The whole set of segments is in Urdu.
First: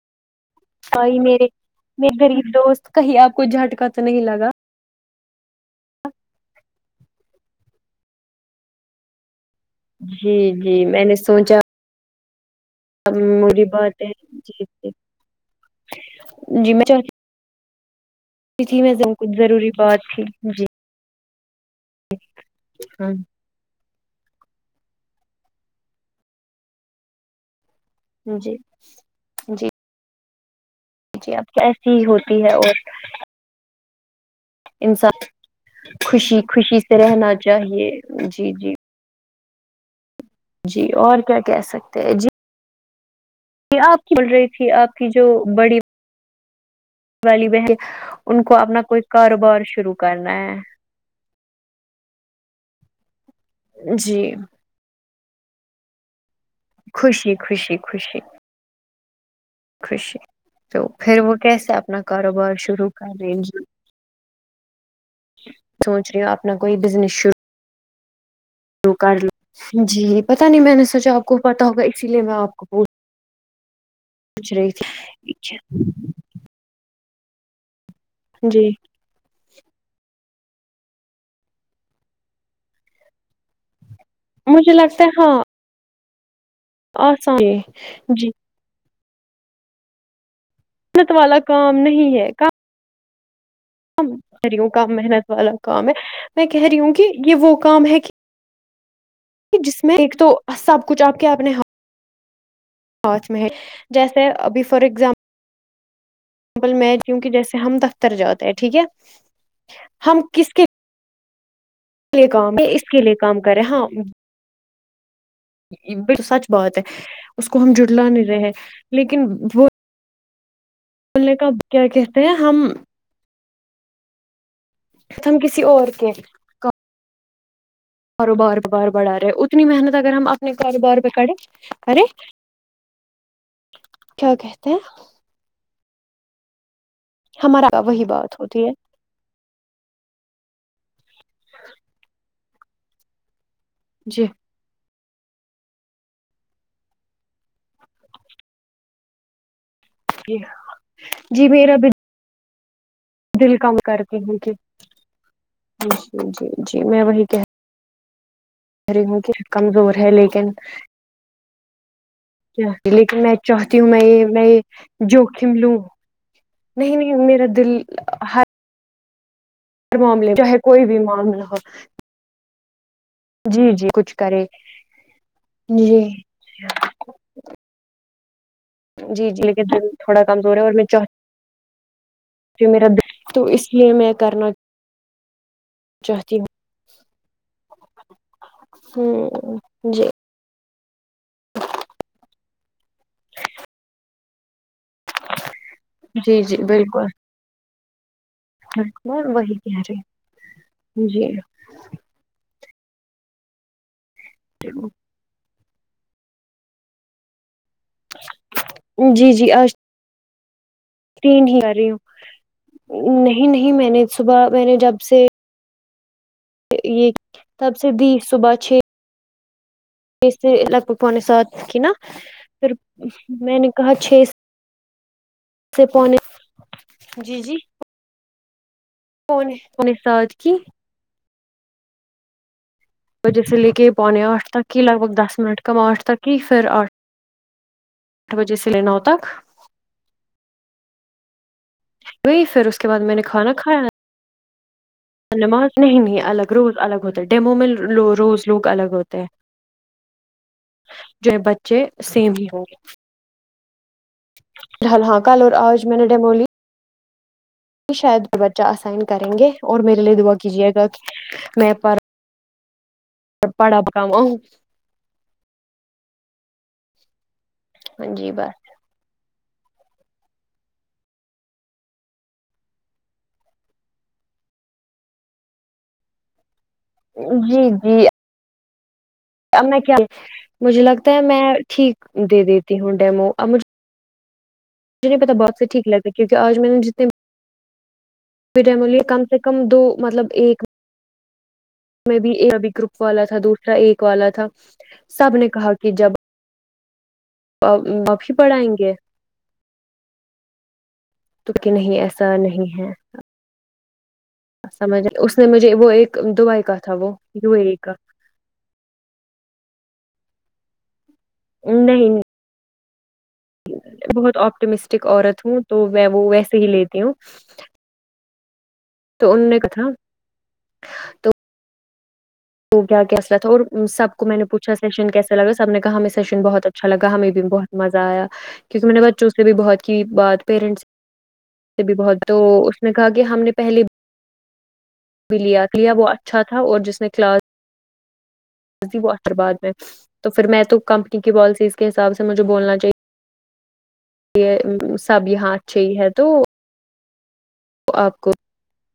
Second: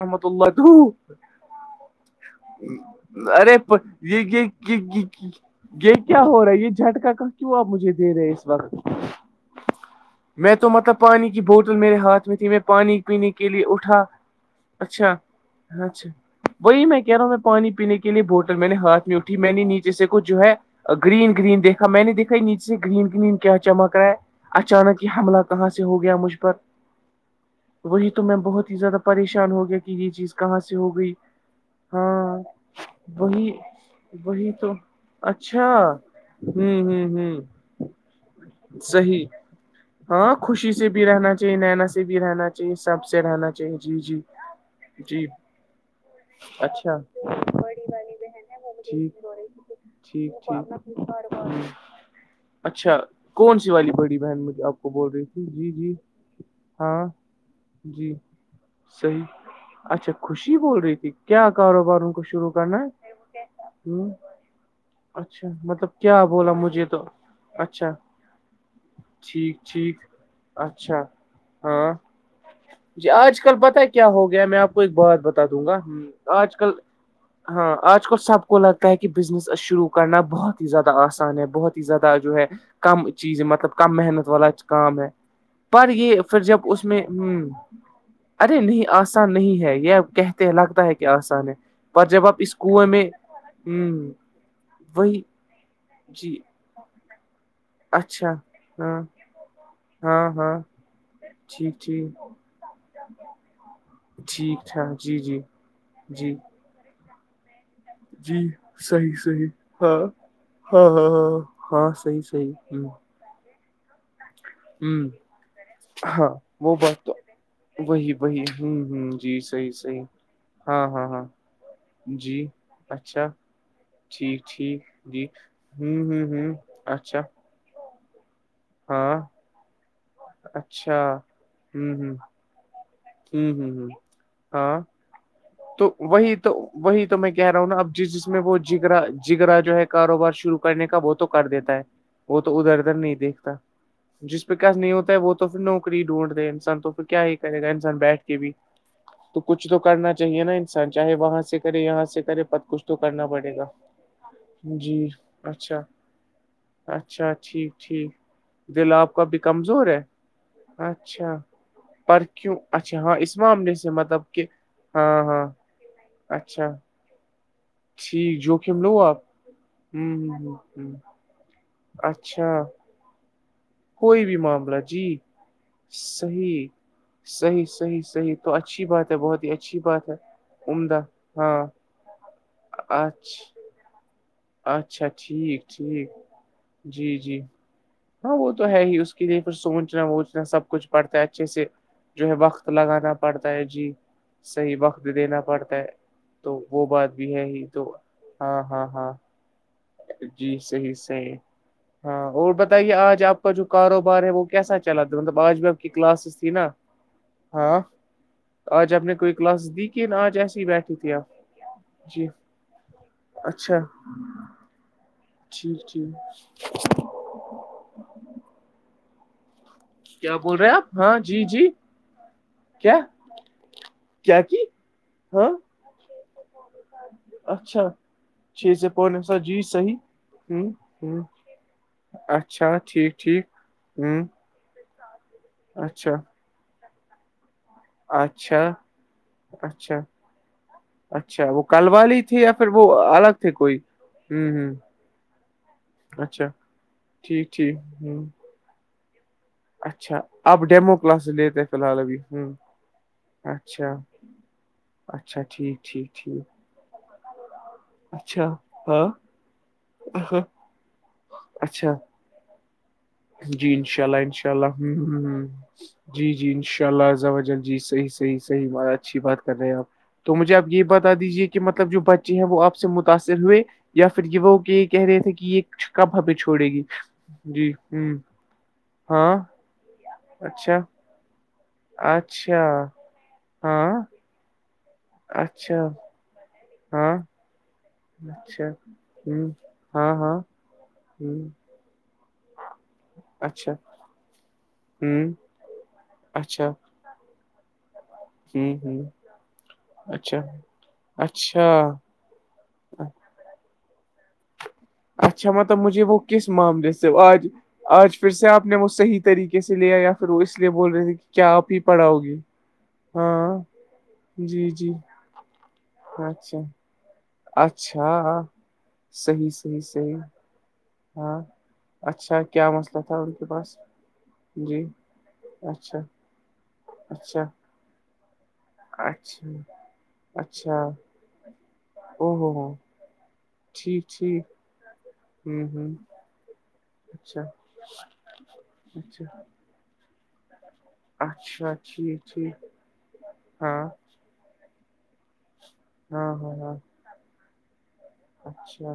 وحمۃ اللہ بھائی میرے میرے غریب دوست کہیں آپ کو ارے جھٹکا تو یہ نہیں لگا یہ یہ کیا ہو رہا ہے یہ جھٹکا کا کیوں آپ مجھے دے رہے اس وقت جی میں تو جی مطلب نے پانی کی سوچا بوتل میرے ہاتھ میں تھی میں پانی پینے کے لیے میری بات اٹھا ہے جی جی اچھا اچھا جی وہی میں کہہ چاہتی رہا ہوں میں پانی پینے کے لیے بوٹ میں نے تھی ہاتھ میں اٹھی کچھ میں نے ضروری نیچے بات سے کچھ تھی جو ہے جی گرین گرین دیکھا میں نے دیکا یہ نیچے گرین ہاں گرین کیا چمک رہا ہے اچانک یہ حملہ کہاں سے ہو گیا مجھ پر وہی تمہیں جی بہت ہی زیادہ پریشان جی ہو گیا کہ یہ چیز کہاں سے ہو گئی جی اب تو ایسی ہی ہاں ہوتی ہے اور وہی وہی تو انسان اچھا خوشی خوشی ہوں سے رہنا ہ چاہیے جی جی ہ صحیح ہاں خوشی جی سے بھی اور رہنا کیا چاہیے کہہ نینا سے بھی رہنا چاہیے سب سے رہنا چاہیے یہ جی آپ کی جی بول رہی تھی آپ کی جی جو بڑی اچھا والی بہن ان کو اپنا کوئی کاروبار شروع کہ کرنا ہے اچھا کون سی والی بڑی جی بہن مجھے آپ وہ بول رہی تھی جی جی ہاں خوشی خوشی جی خوشی صحیح اچھا خوشی تو بول رہی تھی پھر وہ کیا کیسے اپنا کاروبار ان کو کاروبار کرنا شروع ہے کر رہیں ہ اچھا مطلب سوچ کیا رہی ہوں بولا اپنا کوئی مجھے تو اچھا و کر ٹھیک لو ٹھیک جی پتا نہیں میں نے اچھا سوچا آپ کو پتا ہوگا ہاں اسی لیے میں آپ کو پوچ جی آج کل پتا کیا ہو گیا میں آپ کو ایک بات بتا تھی دوں گا آج کل ہاں آج کل سب کو جی لگتا ہے کہ کہ بزنس شروع کرنا بہت ہی زیادہ آسان ہے بہت ہی زیادہ جو ہے کم چیزیں مطلب کم محنت والا مجھے کام لگتا ہے ہاں پر یہ پھر جب اس میں ہ آسان جی ارے نہیں آسان نہیں ہے یہ کہتے الگ ہے کہ محنت والا آسان ہے کام پر نہیں جب ہے آپ اس کنویں میں ہ کہہ رہی ہوں کام وہی محنت والا کام ہے جی میں کہہ رہی ہوں کہ یہ وہ کام ہے کہ اچھا ہاں جس میں ایک تو سب کچھ آپ کے آپ نے جی میں جیسے ابھی ٹھیک فار ٹھاک جی ایگزامپل جی جی میں ج کہ جیسے ہم دفتر جی جاتے ہیں ٹھیک ہے ہم کس کے ا ہ ہاں صحیح لیے صحیح کام اس کے لیے کام کرے ہاں ہوں بالکل ہاں سچ وہ ہے بات تو اس کو ہم جٹلا وہی نہیں رہے وہی ہیں، ہوں ہ لیکن جی وہ صحی صحی بولنے کا کیا کہتے ہیں ہم اچھا ٹھیک ٹھیک جی ہم کسی اور ہوں کے ہوں ہوں اچھا کاروبار بار بڑھا ہاں رہے اتنی محنت اگر ہم اپنے کاروبار اچھا پہ کریں ہوں کریں ہوں ہوں ہوں ہ کہتے ہاں ہیں تو وہی تو وہی تو میں کہہ رہا ہوں نا ہمارا اب وہی جس جس بات میں وہ ہوتی ہے جگرا جگررا جو ہے کاروبار شروع کرنے کا وہ تو کر دیتا ہے وہ تو ادھر ادھر نہیں دیکھتا جی جیس وکس نہیں ہوتا ہے وہ تو پھر نوکری ڈھونڈ دے انسان تو پھر کیا ہی کرے گا انسان بیٹھ کے بھی تو کچھ تو کرنا چاہیے نا انسان چاہے وہاں جی سے میرا کرے بھی یہاں سے کرے پت کچھ تو کرنا پڑے دل گا کم کرتی ہوں کہ جی اچھا جی جی جی میں وہی اچھا کہہ ٹھیک ٹھیک دل رہی آپ ہوں کا کہ بھی کمزور ہے لیکن اچھا پر کیوں اچھا ہاں لیکن میں اس معاملے چاہتی ہوں سے میں مطلب یہ کہ میں یہ ہاں ہاں جوخم لوں اچھا نہیں نہیں میرا دل ٹھیک ہر جوخم لو آپ ہر ہ معاملے ہ چاہے کوئی ہ بھی معاملہ ہو اچھا جی جی کچھ کوئی بھی کرے معاملہ جی جی صی صیح سحی سحیح تو اچھی بات ہے جی جی بہت ہی لیکن اچھی بات ہے عمدہ ہاں پ میرا د تو اچھا اس لیے میں کرنا اچھا ٹھیک ٹھیک چاہتی ہوں جی جی ہاں وہ تو ہے ہی اس کے لیے پ ہ سوچنا جی وہ سب کچھ پڑتا ہے اچھے سے جو ہے وقت لگانا پڑتا ہے جی صحیح وقت دینا پڑتا ہے جی تو وہ بات بھی ہے ہی تو ہاں ہ ہاں ہاں کو وہی گارے جی صحیح صحیح ہاں اور بتائیے آج آپ کا جو کاروبار ہے وہ کیسا چلتا مطلب آج بھی آپ کی کلاسز تھی نا ہاں آج آپ نے جی کوئی جی کلاسز آج دی لیکن آج ایسی بیٹھ تین ہی آ رہی ہوں نہیں نہیں اچھا میں نے صبح میں نے جب سے ٹھیک ٹھیک یہ تب سے بھی صبح چھ اس کیا سے بول رہے ہیں لگ بھگ آپ ہاں پونے جی سات جی کی نا پھر کیا میں نے کہا چھ کیا کی ہاں سے پونے جی جی اچھا چھ سے پونے سا جی پونے صحیح سات کی ہوں ہوں اچھا ٹھیک و ٹھیک جیسے لے کے ہوں پونے آٹھ تک کی لگ بھگ دس منٹ کم آٹھ اچھا تک کی پھر آٹھ بجے اچھا سے لے نو تک اچھا اچھا وہ کل والی تھی گئی یا پھر اس وہ کے بعد میں نے الگ تھے کھانا کوئی کھایا ہ ہ نماز نہیں نہیں الگ روز الگ ہوتا ہے ٹھیک ڈیمو میں ٹھیک ہ روز لوگ الگ ہوتے ہیں اچھا آپ ڈیمو کلاس جو ہے لیتے ہیں فی بچے الحال ابھی سیم ہ اچھا ہ ہاں کل اچھا اور ٹھیک آوج میں نے ٹھیک ڈیمولی ٹھیک شاید اچھا بچہ اسائن ہاں کریں گے اور میرے لیے دعا کیجیے گا کہ میں اچھا پر جی پڑھا انشاء اللہ کماؤں انشاء اللہ ہ ہ جی جی انشاء اللہ جی جی صحیح بس صح اچھی بات کر رہے ہیں آپ تو مجھے آپ یہ بتا دیجیے کہ مطلب جو بچے ہیں وہ آپ سے متاثر ہوئے یا پھر یہ وہ کہ کہہ رہے تھے کہ یہ کب ہمیں چھوڑے گی جی ہوں اب میں کیا مجھے لگتا ہے میں ٹھیک دے دیتی اچھا ہوں ڈیمو ا مجھ ہاں جہیں پتا بہت سے ٹھیک اچھا لگتا کیکہ آج میں نے جتنے ہاں اچھا پٹملیے کم سے ہ کم دو ہاں مطلب ہاں ایک ہ میں بھی ابھی گروپ والا تھا اچھا دوسرا ایک والا تھا ہ سب نے کہا کہ ک جب اچھا مف جی ج اچھا تو کہ نہیں اچھا ایسا نہیں ہے سمجھ اس نے اچھا مطلب مجھے ایک وہ کس دبئی کا معاملے تھا سے وہ آج یو اے کا آج پھر سے آپ نے وہ صحیح طریقے سے لیا یا پھر وہ اس لیے بول رہے تھے کہ کیا آپ ہی پڑھاؤ نہیں گی بہت آپٹمسٹک عورت ہوں تو میں وہ اچھا ویسے ہی لیتی ہوں اچھا تو انہوں صحیح نے صحیح کہا صحیح ہاں اچھا تو کیا مسئلہ ان کیسلا کے تھا اور پاس سب کو میں نے پوچھا جی سشن کیس لگا سب نے کہا اچھا ہمیں سشن بہت اچھا اچھا لگا ہمیں بھی بہت مزہ آیا کیونکہ میں نے بچوں سے بھی اچھا بہت کی بات اچھا پیرنٹس سے بھی بہت تو اس نے کہا کہ ہم نے پہلی چھ بھی لیا لیا وہ اچھا تھا اور جس نے کلاس ج می وہ احترباد میں تو پھر میں تو کمپنی کی اچھا پالیسیز کے حساب سے ٹھیک مجھے ٹھیک بولنا چاہیے ہاں یہ سب یہاں اچھے ہی ہے تو ہاں ہاں ہاں وہ آپ کو اچھا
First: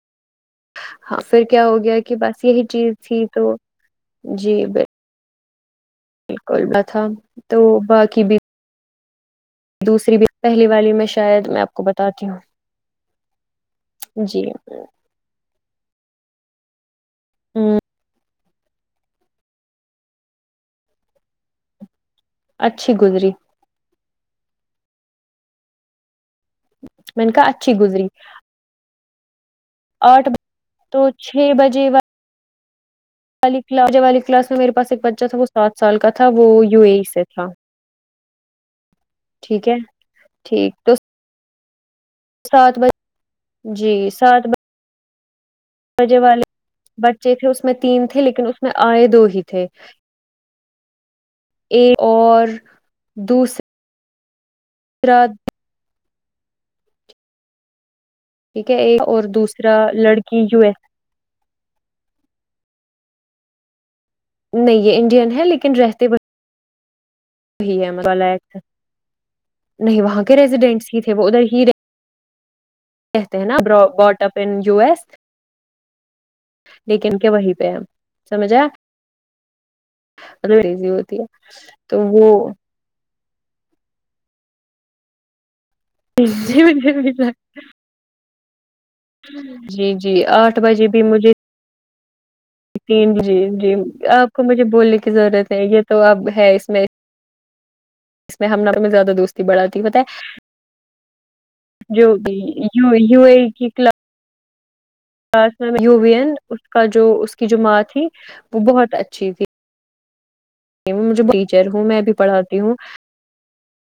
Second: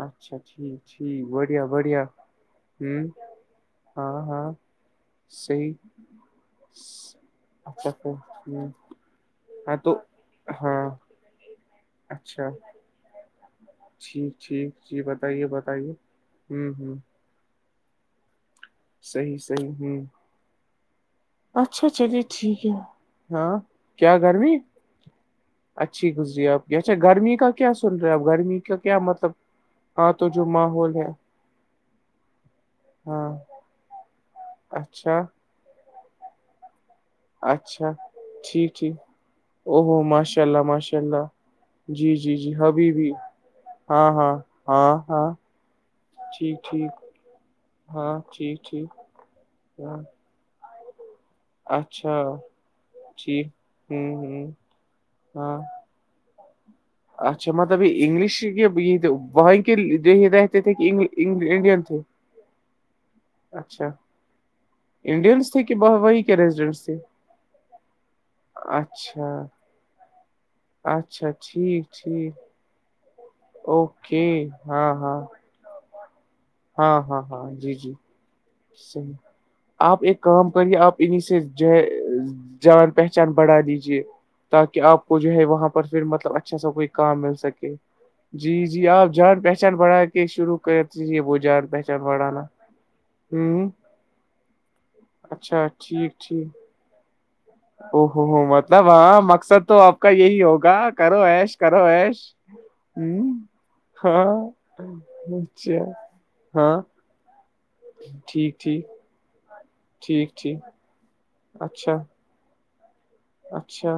اچھا جٹھیک ہاں پھر کیا ہو گیا کہ بس یہی چیز ہوں تھی تو ہاں ہاں جی صی بالکل تھا تو باقی بھی ہی دوسری پہلی والی میں شاید میں آپ کو بتاتی ہوں جی ٹھیک جی بتائیے بتائیے ہوں ہوں ہوں صحیح صحیح ہوں اچھا چلیے ٹھیک ہے اچھی گزری ہاں کیا گرمی اچھی گزری آپ جچا میں نے گرمی کہا کا کیا اچھی سن گزری رہا اب گرمی کا کیا مطلب ہاں تو آٹھ جو ماحول تو ہے بجے ہاں س جب والی کلاس میں میرے پاس ایک اچھا بچہ تھا وہ سات سال کا تھا وہ یو اے ای سے تھا اچھا ٹھیک ٹھیک ٹھیک ہے او ہوو ماشاء اللہ ٹھیک تو ماشاء اللہ جی جی جی جی سات ابھی بھی بجے ہاں ہاں ہاں ہاں جے والے ٹھیک ٹھیک بچے تھے اس میں تین ہاں تھے لیکن اس ٹھیک میں ٹھیک آئے دو ہی تھے ہاں ایک اچھا اور ٹھیک دوسرے ہوں ہ اراد ہاں اچا مطلب یہ انگلش کے ٹھیک ہے ایک اور وائ دوسرا د لڑکی یو ایس انڈ تھ اچھا نہیں یہ انڈین ہے انڈینس تھے کہ لیکن رہتے بوی کے ریزیڈنٹس تھے ہے اچھا نہیں وہاں کے ریزیڈینس تھے وہ اچھا ادھر ہی ٹھیک ٹھیک کہتے ہیں نا بٹ اوکے اپ یو ہاں ایس ہاں ہاں لیکن ہاں کے ہاں وہیں پہ جی ہے سمجھا جییح آپ ایک کام کریے مطلبزی آپ ہوتی انہیں ہے سے تو وہ ج جان پہ چ بڑھا دیجے تاکہ آپ کو جو ہے وہاں پھر مطلب اچھا سا کوئی کام مل سکے جی جی آپ جان پہچان جی بڑھا جی کے شروع آٹھ بجے بھی کرتی ہے مجھے وہ جان پہچان بڑھانا تین جی ہوں جی آپ کو مجھے بولنے کی ضرورت ہے اچھا یہ تو ٹھیک اب ہے ٹھیک اس میں او ہوو ہو اس میں ہم ن مطلب میں زیادہ ہاں دوستی مقصد تو بڑھاتی پت آپ ہے کا یہی ہوگا کرو ایش کرو ایش جو یو ہوں اے کی کلب ہاں س اچھا یووین اس ہاں کا جو اس کی جو ماں تھی ٹھیک وہ ٹھیک بہت اچھی تھی ٹھیک ٹھیک مجھے ٹیچر ہوں اچھا میں بھی پڑاتی ہوں اچھا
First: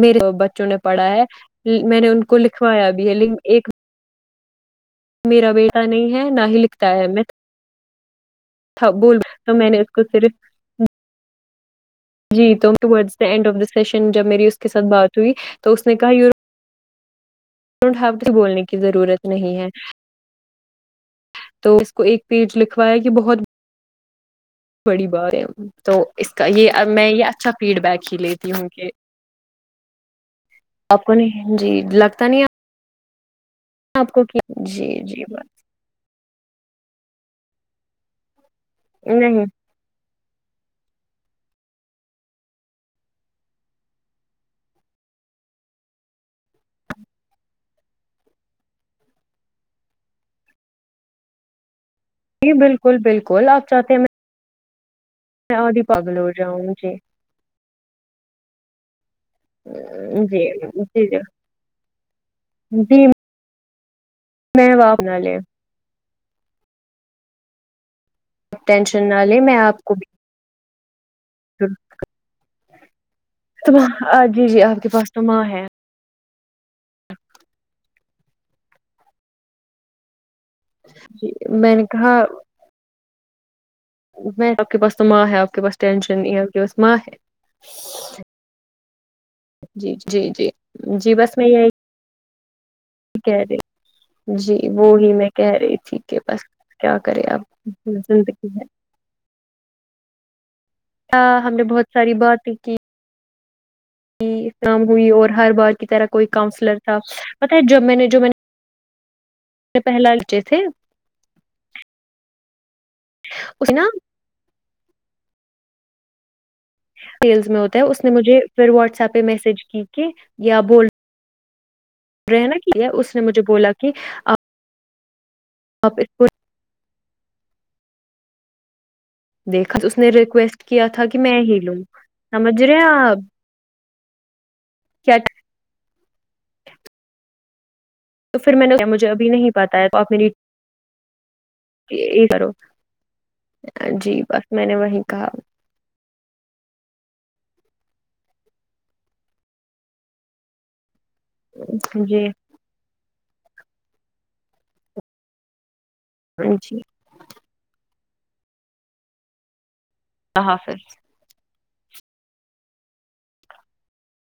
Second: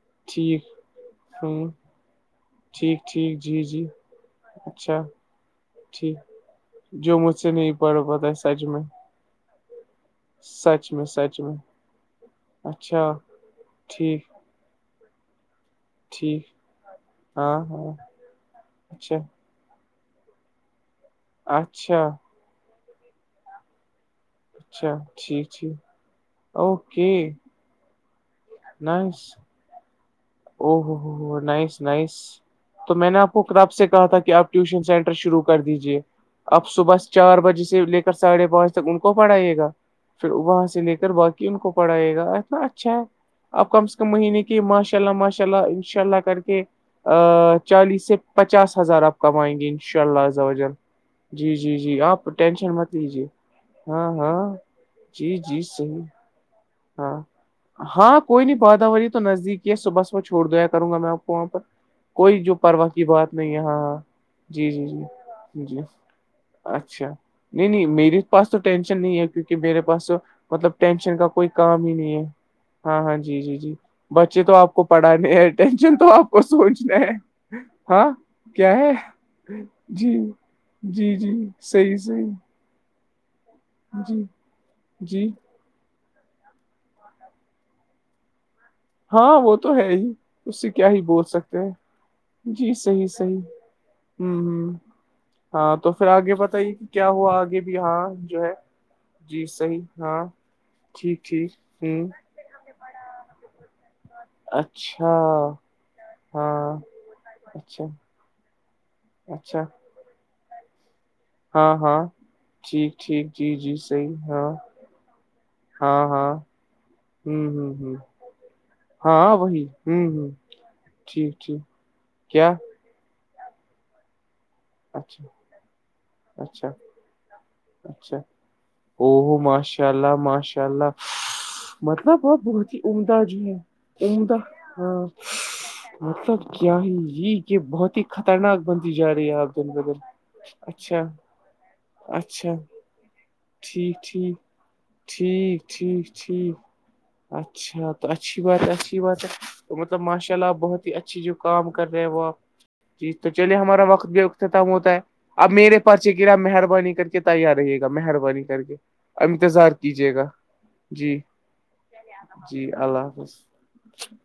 میرے ٹھیک بچوں نے پڑھا ہوں ہے میں نے ان کو لکھوایا ٹھیک بھی ہے ل ٹھیک جی ایک جی اچھا میرا بیٹا نہیں ٹھیک ہے نہ ہی لکھتا ہے جو میں مجھ سے نہیں پڑ پاتا ہے سچ میں بول تو میں نے اس کو صرف سچ میں سچ میں جی اچھا توینڈ آف دا سیشن جب ٹھیک میری اس کے ساتھ بات ہوئی تو اس نے کہا ی ٹھیک ہاں ہاں بولنے کی اچھا ضرورت نہیں ہے تو اس کو اچھا ایک پیج لکھوایا کہ بہت اچھا بڑی بات ہے ٹھیک ٹھیک تو اس کا یہ میں یہ اچھا فیڈ بیک ہی لیتی ہوں کہ نہیں او ہوو آپ ہو کو ہو نہیں جی نس نس لگتا نہیں تو میں نے آپ کو کتاب سے کہا تھا کو کہ آپ ٹیوشن جی سینٹر جی شروع بات کر دیجیے اب صبح چار بجے سے لے کر ساڑھے پانچ تک ان کو نہیں پڑھائیے گا پھر وہاں سے لے کر باقی ان کو پڑھائے گا اتنا اچھا ہے اب کم سے کم مہینے کی ماشاء اللہ ماشاء اللہ انشاء اللہ کر کے چالیس سے پچاس ہزار آپ کمائیں گے انشاء اللہ ز جی جی جی آپ جی ٹینشن مت بالکل لیجیے بالکل آپ چاہتے ہیں ہاں ہاں جی میں جی اور دیپا صحیح بل جاؤں جی ہاں کوئی نہیں بادا وی تو نزدیک ہی ہے صبح ص وہ جی چھوڑ دیا کروں گا جی میں آپ کو وہاں پر کوئی جو پرواہ کی جی بات نہیں ہاںاں میں آپ بنا لیا جی اچھا نہیں نہیں میرے پاس تو آپ ٹینشن نہیں نہ ہے لیں کیونکہ میں میرے آپ کو پاس تو مطلب ٹینشن کا کوئی کام ہی نہیں ہے ہاں ہاں جی جی جی بچے جی تو جی آپ کو کے پاس تو پڑھانے ماں ہے ہیں تو آپ کو سوچنا ہے ہاں کیا ہے جی جی جی میں نے صحیح کہا صحیح جی نہیں آپ کے پاس تو ماں جی ہے آپ کے پاس ٹینشن نہیں ہے آپ کے پاس ماں ہے ہاں وہ تو ہے جی ہی جی جی اس سے کیا ہی جی بول بس میں سکتے یہی ہیں جی صحیح کہہ صحیح رہی جی ہوں ہ وہی میں کہہ رہی ہاں تو تھی پھر کہ آگے بس بتائیے کہ کیا کرے ہوا اب آگے بھی ہاں جو زندگی ہے جی صحیح ہاں ٹھیک ہاں ہم ٹھیک نے بہت ہوں ساری باتیں کی کاام ہوئی اچھا اور ہر بار کی طرح کوئی ہاں کانسلر تھا پت ہے جب اچھا میں نے جو میں نے اچھا پہلالچے تھے ہاں ہاں ٹھیک ٹھیک جی اس جی نا صحیح ہاں ہاں ہاں ہوں سیلس میں ہوں ہوتا ہے ہوں اس نے مجھے پھر واٹس ایپ پہ ہاں میسج وہی کی کے ہوں ہ یا بول ٹھیک ٹھیک کیا رہنا کی ہے اس نے مجھے بولا کہ اچھا آپ اس کو اچھا اچھا ا دیکھا ماشاء اس نے اللہ ریکویسٹ ماشاء کیا اللہ تھا کہ میں ہی لوں مطلب وہ سمجھ بہت رہے ہی ہیں آپ عمدہ جی ہے عمدہ ہاں کیا مطلب کیا ہی یہ کہ بہت ہی تو پھر خطرناک میں نے بنتی مجھے جا رہی ابھی ہے نہیں آپ دن پتا ہے تو بدن آپ میری اچھا کرو اچھا ٹھیک جی ٹھیک بس میں نے وہی کہا ٹھیک ٹھیک ٹھیک اچھا تو اچھی بات ہے اچھی بات ہے تو مطلب ماشاء اللہ بہت اچھی جو کام کر رہے ہیں جی وہ آپ جی تو چلیے ہمارا وقت بھی و ختم ہوتا ہے اب میرے پرچے گا جی مہربانی کر کے کہ تیار رہے گا مہربانی کر کے انتظار کیجیے گا اللہ حافظ جی جی اللہ حافظ